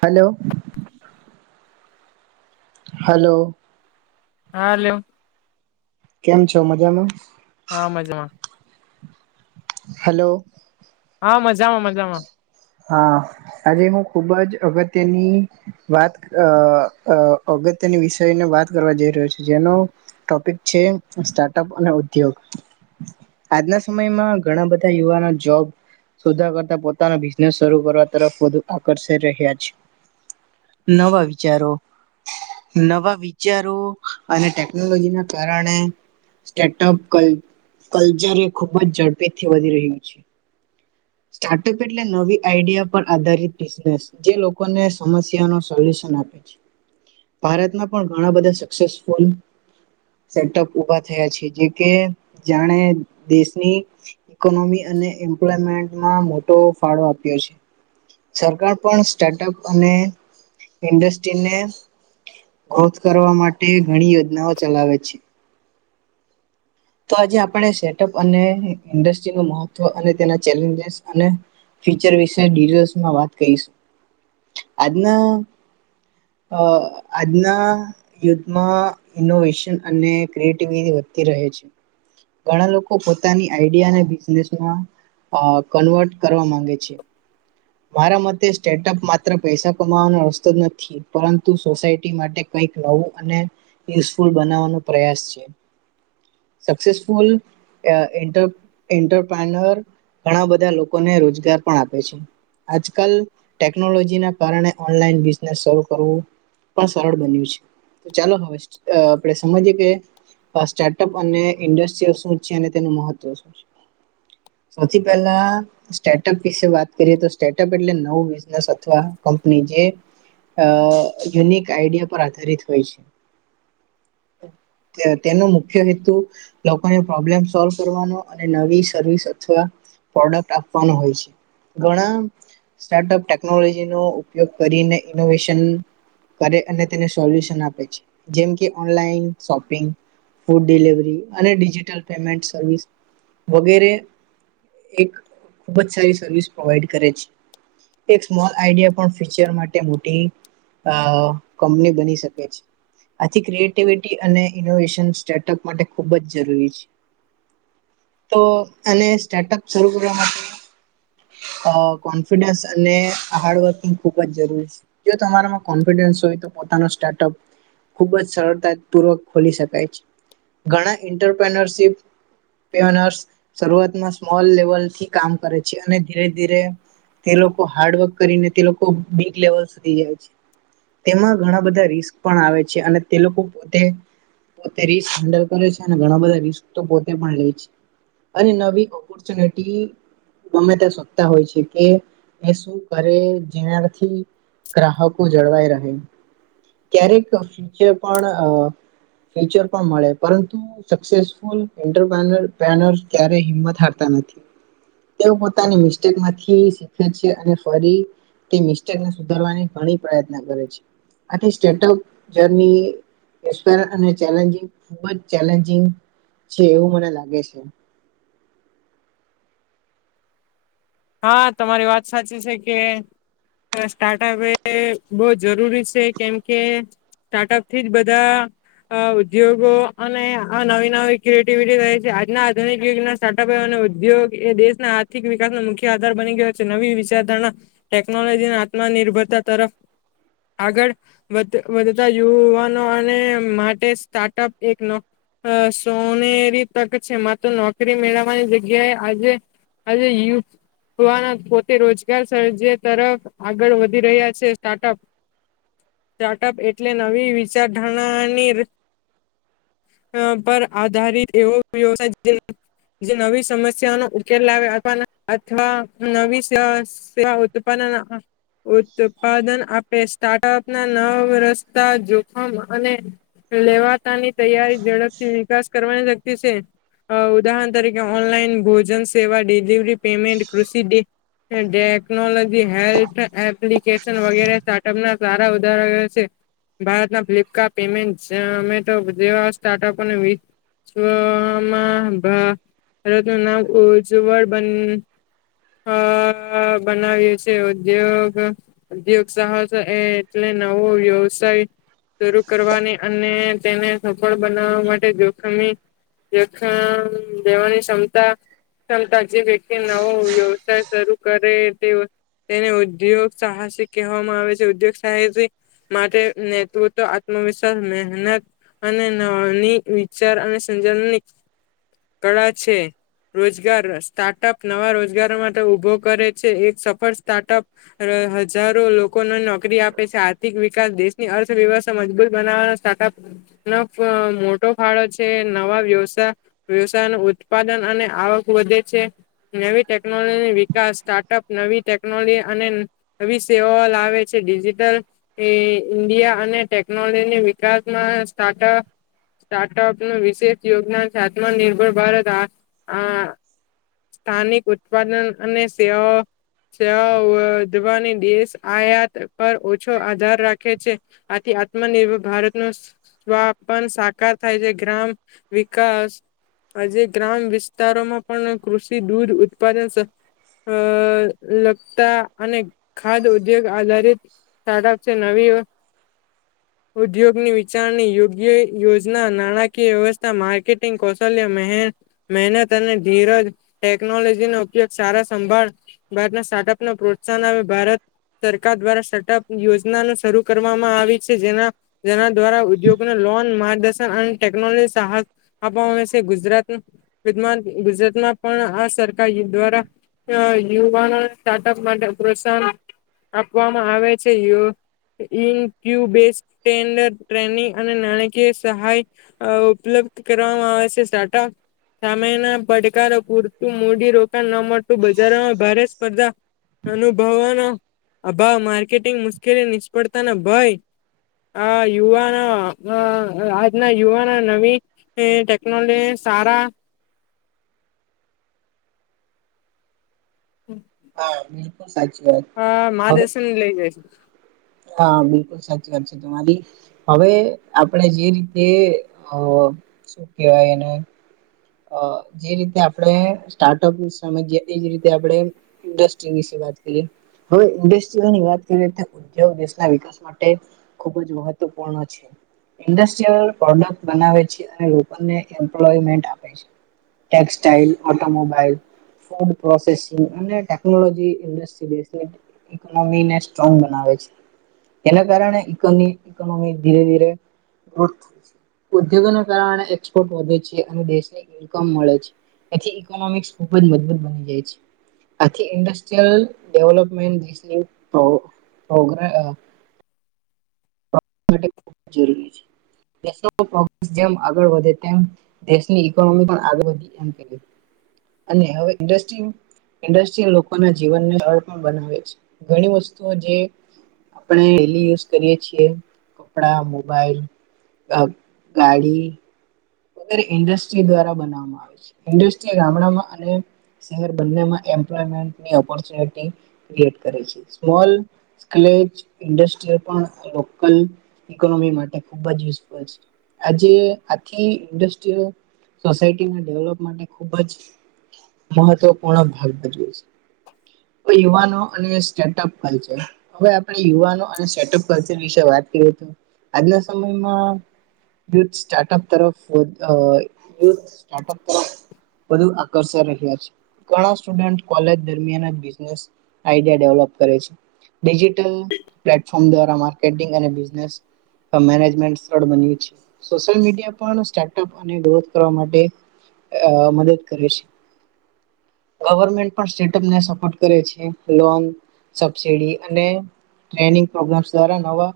Hello hello હાલો કેમ છો મજામાં? હા મજામાં. હલો હા મજામાં મજામાં. હા આજે હું ખુબ જ અગત્યની વાત અ અગત્યની વિષયને વાત કરવા જઈ રહ્યો છે જેનો ટોપિક છે સ્ટાર્ટઅપ અને ઉદ્યોગ આજના સમયમાં ઘણા બધા યુવાનો જોબ શોધા કરતા પોતાના શરૂ કરવા તરફ વધુ આકર્ષી રહ્યા છે નવા વિચારો નવા વિચારો અને ટેકનોલોજી ના કારણે સ્ટેટપ ક કલ્ચર એ ખુબ જ ઝડપેથી વધી રહ્યું છે. સ્ટાર્ટઅપ એ નવી આઈડિયા પર આધારિત બિઝનેસ જે લોકોને સમસ્યા ન સોલ્યુશન આપે છે. ભારતમાં પણ ઘણા બધા સક્સેસફુલ સેટઅપ ઉભા થયા છે જે કે જાણે દેશની ઇકોનોમી અને એમ્પ્યમેન્ટમાં મોટો ફાળો આપ્યો છે. સરકાર પણ સ્ટાર્ટઅપ અને ઇન્ડસ્ટ્રીને ખોધ કરવા માટે ઘણી યોજનાઓ ચલાવે છે. તો આજે આપણે સેટઅપ અને ઇન્ડસ્ટ્રી ન મહત્વ અને તેના ચેલેન્જસ અને ફીચર વિશેસમાં વાત કરીશું આજના અ આજના યુદ્ધમાં ઇનોવેશન અને ક્રિએટિવિટી વધતી રહે છે. ઘણા લોકો પોતાની આઈડિયા અને બિઝનેસમાં અ કન્વર્ટ કરવા માંગે છે. મારા મતે સ્ટેટઅપ માત્ર પૈસા કમાવાનો રસ્તો નથી પરંતુ સોસાયટી માટે કઈક નવું અને યુઝફુલ બનાવવાનો પ્રયાસ છે. સક્સેસફુલ એન્ટર એન્ટરપ્રાનર ઘણા બધા લોકોને રોજગાર પણ આપે છે. આજકાલ ટેકનોલોજી ના કારણે ઓનલાઈન બિઝનેસ શરૂ કરવું. પણ સરળ બન્યું છે તો ચાલો હવે આપણે સમજીએ કે સ્ટાર્ટઅપ અને ઇન્ડસ્ટ્રી શું છે અને તેનું મહત્વ શું છે. સૌથી પહેલા સ્ટાર્ટઅપ વિશે વાત કરીએ તો સ્ટાર્ટઅપ એટલે નવું બિઝનેસ અથવા કંપની જે અ યુનિક આઈડિયા પર આધારિત હોય છે. [unintelligible] તેનો મુખ્ય હેતુ લોકોને પ્રોબ્લેમ સોલ્વ કરવાનો અને નવી સર્વિસ અથવા પ્રોડક્ટ આપવાનો હોય છે ઘણા સ્ટાર્ટઅપ ટેકનોલોજી નો ઉપયોગ કરીને ઇનોવેશન કરે અને તેને સોલ્યુશન આપે છે જેમ કે ઓનલાઈન શોપિંગ ફૂડ ડિલવરી અને ડિજિટલ પેમેન્ટ સર્વિસ વગેરે એક ખુબ જ સારી સર્વિસ પ્રોવાઈડ કરે છે. એક સ્મોલ આઈડિયા પણ ફીચર માટે મોટી અ કંપની બની શકે છે. આથી ક્રિએટિવિટી અને ઇનોવેશન સ્ટાર્ટઅપ માટે ખુબ જ જરૂરી છે. તો એને સ્ટાર્ટઅપ શરૂ કરવા માટે અ કોન્ફિડન્સ અને હાર્ડ વર્કિંગ ખુબ જ જરૂરી છે. જો તમારામાં કોન્ફિડન્સ હોય તો પોતાનો સ્ટાર્ટઅપ ખૂબ જ સરળતા પૂર્વક ખોલી શકાય છે ઘણા એન્ટરપનરશીપ શરૂઆતમાં સ્મોલ લેવલથી કામ કરે છે. અને ધીરે ધીરે તે લોકો હાર્ડવર્ક કરીને તે લોકો બીગ લેવલ સુધી જાય છે. તેમાં ઘણા બધા રિસ્ક પણ આવે છે. અને તે લોકો પોતે પોતે રિસ્ક હેન્ડલ કરે છે. અને ઘણા બધા રિસ્ક તો પોતે પણ લે છે. અને નવી ઓપોર્ચુનિટી ગમેતા શકતા હોય છે. કે એ શું કરે જેનાથી ગ્રાહકો જળવાય રહે. ક્યારેક ફુયુચર પણ ફ્યુચર પણ મળે પરંતુ સક્સેસફુલ ઇંટરપેનર ત્યારે હિંમત હારતા નથી. એવ પોતાની મિસ્ટેકમાં થી શીખે છે અને ફરી મિેસટેકને સુધારવા ઘણી પ્રયત્ન કરે છે. આ થિ સ્ટેટઅપ જર્ની [unintelligible] ચેલેન્જિંગ ખુબ જ ચેલેન્જિંગ છે એવું મને લાગે છે. હા તમારી વાત સાચી છે કે સ્ટાર્ટઅપ એ બહુ જરૂરી છે કેમ કે સ્ટાર્ટઅપ થી જ બધા અ ઉદ્યોગો અને આ નવી નવી ક્રિએટિવિટી રહે છે આજના આધુનિક યુગના સ્ટાર્ટઅપ અને ઉદ્યોગ એ દેશના આર્થિક વિકાસનો મુખ્ય આધાર બની ગયો છે નવી વિચારધારણા ટેકનોલોજીને આત્મનિર્ભરતા તરફ આગળ વધ વધતા યુવાનો અને માટે સ્ટાર્ટઅપ એક ન અ સોનેરી તક છે માત્ર નોકરી મેળવવાની જગ્યાએ આજે આ જાય યુ, જોવાના પોતે રોજગાર સ જે તરફ આગળ વધી રહ્યા છે સ્ટાર્ટઅપ સ્ટાર્ટઅપ એટલે નવી વિચારધારણાની પર આધારિત એવો વ્યવસાય જે નવી સમસ્યા નો ઉકેલ લાવે અવાને અથવા નવી સેવા સ ઉત્પન્ના ઉત્પાદન આપે સ્ટાર્ટઅપ ના નવ રસ્તા જોખમ અને લેવાતાની તૈયારી ઝડપથી વિકાસ કરવાની શક્તિ છે. ઉદાહરણ તરીકે ઓનલાઈન ભોજન સેવા ડિલિવરી પેમેન્ટ કૃષિે ટેકનોલોજી હેલ્થ એપ્લિકેશન વગેરે સ્ટાર્ટઅપ ના સારા ઉદાહરણ છે. ભારતના ફ્લિપકાર્ટ પેમેન્ટ ઝોમેટો જેવા સ્ટાર્ટઅપને વ માં ભા રતનું ઉજ્જવળ બન હ બનાવ્યું છે ઉદ્યોગ ઉદ્યોગ સાહસ એ એટલે નવો વ્યવસાય શરૂ કરવાની અને તેને સફળ બનાવવા માટે જોખમી જોખમ દેવાની ક્ષમતા ક્ષમતા જે કે નવો વ્યવસાય શરૂ કરે તે તેને ઉદ્યોગ સાહસિક કહેવામાં આવે છે ઉદ્યોગ સાહસિક માટે નેતૃત્વ આત્મવિશ્વાસ મહેનત અને નવી વિચાર અને સંજ કળા છે રોજગાર સ્ટાર્ટઅપ નવા રોજગારો માટે ઉભો કરે છે એક સફળ સ્ટાર્ટઅપ હજારો લોકોને નોકરી આપે છે આર્થિક વિકાસ દેશની અર્થવ્યવસ્થા મજબૂત બનાવવાના છાતા નો મોટો ફાળો છે નવા વ્યવસાય વ્યવસાય ન ઉત્પાદન અને આવક વધે છે. નવી ટેકનોલોજી વિકાસ સ્ટાર્ટઅપ નવી ટેકનોલોજી અને આવી સેવાઓ લાવે છે ડિજિટલ એ ઈન્ડિયા અને ટેકનોલોજીની વિકાસમાં સ્ટાર્ટઅપ સ્ટાર્ટઅપ નું વિશેષ યોગદાન છે આત્મનિર્ભર ભારત સ્થાનિક ઉત્પાદન અને સેવા સ વધવાની દેશ આયાત પર ઓછો આધાર રાખે છે આથી આત્મનિર્ભર ભારત ન સ્વાપન સાકાર થાય છે ગ્રામ વિકાસ આજે ગ્રામ વિસ્તારોમાં પણ કૃષિ દૂધ ઉત્પાદન અ લગતા અને ખાદ ઉદ્યોગ આધારિત સારબ છે નવી [inaudible] ઉદ્યોગની વિચારણી યોગ્ય યોજના નાણાકીય વ્યવસ્થા માર્કેટિંગ કૌશલ્ય મહેન મેહેનત અને ધીરજ ટેકનોલોજી નો ઉપયોગ સારા સંભાળ ભારત સ્ટાર્ટઅપને પ્રોત્સાહન આવે ભારત સરકાર દ્વારા સર્ટઅપ યોજના ન શરૂ કરવામાં આવી છે જેના જેના દ્વારા ઉદ્યોગોને લોન માર્ગદર્શન અને ટેકનોલોજી સહાય આપ હમે છે ગુજરાત વિમાન ગુજરાતમાં પણ આ સરકાર દ્વારા યુવાનો સ્ટાર્ટઅપ માટે પ્રોત્સાહન આપવામાં આવે છે એવો ન્યુ [unintelligible] અને નાણાકીય સહાય આ ઉપલબ્ધ કરવામાં આવે છે સ્ટાર્ટઅપ સામેના પડકારો પૂરતું મૂડી રોકાણ ન મળતું બજારોમાં ભારે સ્પર્ધા અનુભવવાનો અભાવ માર્કેટિંગ મુશ્કેલી નિષ્ફળતાનો ભય આ યુવાનો આ આજના યુવાનો નવી એ ટેકનોલે સારા હમ. હા બિલકુલ સાચી વાત. આ હવે માર્ગદર્શન લઈ જાય છે. હા બિલકુલ સાચી વાત છે તમારી હવે આપણે જે રીતે અ શું કેહેવાય એને અ જે રીતે આપણે સ્ટાર્ટઅપ ની સમજીએ તે જ રીતે આપણે ઇન્ડસ્ટ્રી વિશે વાત કરીએ. હવે ઇન્ડસ્ટ્રીઓની વાત કરીએ તો તેઓ દેશના વિકાસ માટે ખુબ જ મહત્વપૂર્ણ છે. ઇન્ડસ્ટ્રીયલ પ્રોડક્ટ બનાવે છે અને લોકોને એમ્પ્લોયમેન્ટ આપ ટેક્સટાઈલ ઓટોમોબાઈલ ફૂડ પ્રોસેસિંગ અને ટેકનોલોજી ઇન્ડસ્ટ્રી ને ઇકોનોમી ને સ્ટ્રોંગ બનાવે છે. એના કારણે ઈકો ઇકોનોમી ધીરે ધીરે ગ્રોથ ઉદ્યોગો ના કારણે એક્સપોર્ટ વધે છે અને દેશ ને ઇન્કમ મળે છે એથી ઇકોનોમિક ખુબ જ મજબૂત બની જાય છે. આથી ઇન્ડસ્ટ્રીયલ ડેવલપમેન્ટગ [unintelligible] [unintelligible] ખૂબ જરૂરી છે નેશનલ પ્રોગ્રેસર જેમ આગળ વધે તેમ દેશની ઇકોનોમી પણ આગ વધી એમ અને હવે ઇન્ડસ્ટ્રી ઇન્ડસ્ટ્રીયલ લોકોના જીવન ને [unintelligible] પણ બનાવે છે ઘણી વસ્તુઓ જે આપણે ડે લી યુઝ કરીએે છીએ કપડા મોબાઈલ ગા ગાડી [unintelligible] ઇન્ડસ્ટ્રી દ્વારા બનાવામાં આવે છે ઇન્ડસ્ટ્રી ગામડામાં અને શહેર બંનેમાં એમ્પ્લોયમેન્ટની ઓપોર્ચ્યુનિટી ક્રિએટ કરે છે સ્મોલ સ્ક્લેજ ઇન્ડસ્ટ્રીય પણ લોકલ ઇકોનોમી માટે ખુબ જ યુઝફુલ છે. આજે આથી ઇન્ડસ્ટ્રીયલ સોસાયટીના ડેવલપ માટે ખૂબ જ મહત્વપૂર્ણ ભાગ ભજવે છે. કોઈ યુવાનો અને સ્ટાર્ટઅપ [unintelligible] છે. હવે આપણે યુવાનો અને સેટઅપ વિશે વાત કરીએ તો આજના સમયમાં યુથ સ્ટાર્ટઅપ તરફય વધતા હોય યુથ સ્ટાર્ટઅપ તરફ બધું આકર્ષણ રહ્યા છે. ઘણા સ્ટુડન્ટ કોલેજ દરમિયાન જ બિઝનેસ આઈડિયા ડેવલપ કરે છે. ડિજિટલ પ્લેટફોર્મ દ્વારામા સ્કેટિંગ અને બિઝનેસ આ મેનેજમેન્ટ સરળ બન્યું છે સોશિયલ મીડિયા પણ સ્ટાર્ટઅપ અને ગ્રોથ કરવા માટે આ મદદ કરે છે. ગવર્મેન્ટ પણ સ્ટેટઅપને સપોર્ટ કરે છે લોન સબસડી અને ટ્રેનિંગ પ્રોગ્રામ દ્વારા નવા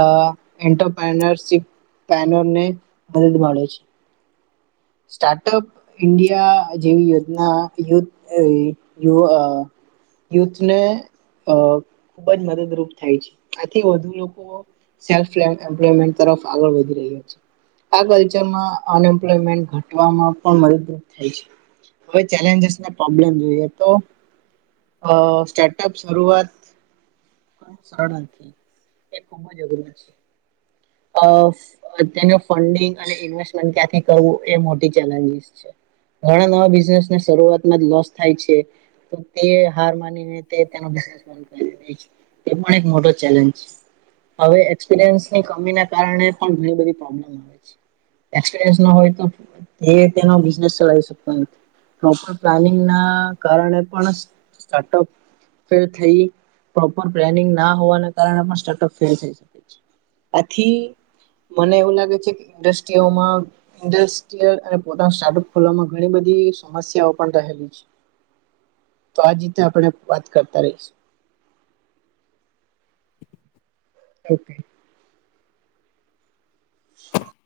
આ એન્ટર પેનેટ શીપ કાનૂન ને મદદ મળે છે. સ્ટાર્ટઅપ ઇન્ડિયા જેવી યોજના યુદ્ધ આ યુવા યુથ ને અ ખુબ જ મદદરૂપ થાય છે આથી વધુ લોકો સેલ્ફ લે એમ્પ્લોયમેન્ટ તરફ આગળ વધી રહ્યો છે. આ કલ્ચરમાં અન એમ્પ્લોયમેન્ટ ગોઠવામાં પણ મદદરૂપ થાય છે હવે ચેલેજસને પ્રોબ્લેમ જોઈએ તો અ સ્ટાર્ટઅપ શરૂઆત સડખે એ ખુબ જ અઘરૂ છે અ તેનું ફંડિંગ અને ઇન્વેસ્ટમેન્ટ ક્યાંથી કરવું એ મોટી ચેલેન્જીસ છે ઘણા નવા બિઝનેસને શરૂઆતમાં જ લોસ થાય છે તો તે હાર માની કરી તે પણ એક મોટો ચેલેન્જ છે હવે એક્સપિરિયન્સની કમી ના કારણે પણ ઘણી બધી પ્રોબ્લેમ આવે છે એસપરયન્સ ના હોય તો તે તેનો બિઝનેસ ચલાવી શકતો નથી પ્રોપર પ્લાનિંગ ના કારણે પણ સ્ટાર્ટઅપ ફેલ થઈ પ્રોપર પ્લાનિંગ ના હોવાને કારણે પણ સ્ટાર્ટઅપ ફેલ થઈ શ પછી મને એવું લાગે છે કે ઇન્ડસ્ટ્રીઓમાં ઇન્ડસ્ટ્રીયલ અને પોતાના સ્ટાર્ટઅપ ખોલવામાં ઘણી બધી સમસ્યાઓ પણ રહેલી છે તો આજ રીતે આપણે વાત કરતા રહીશું ઓકે [inaudible]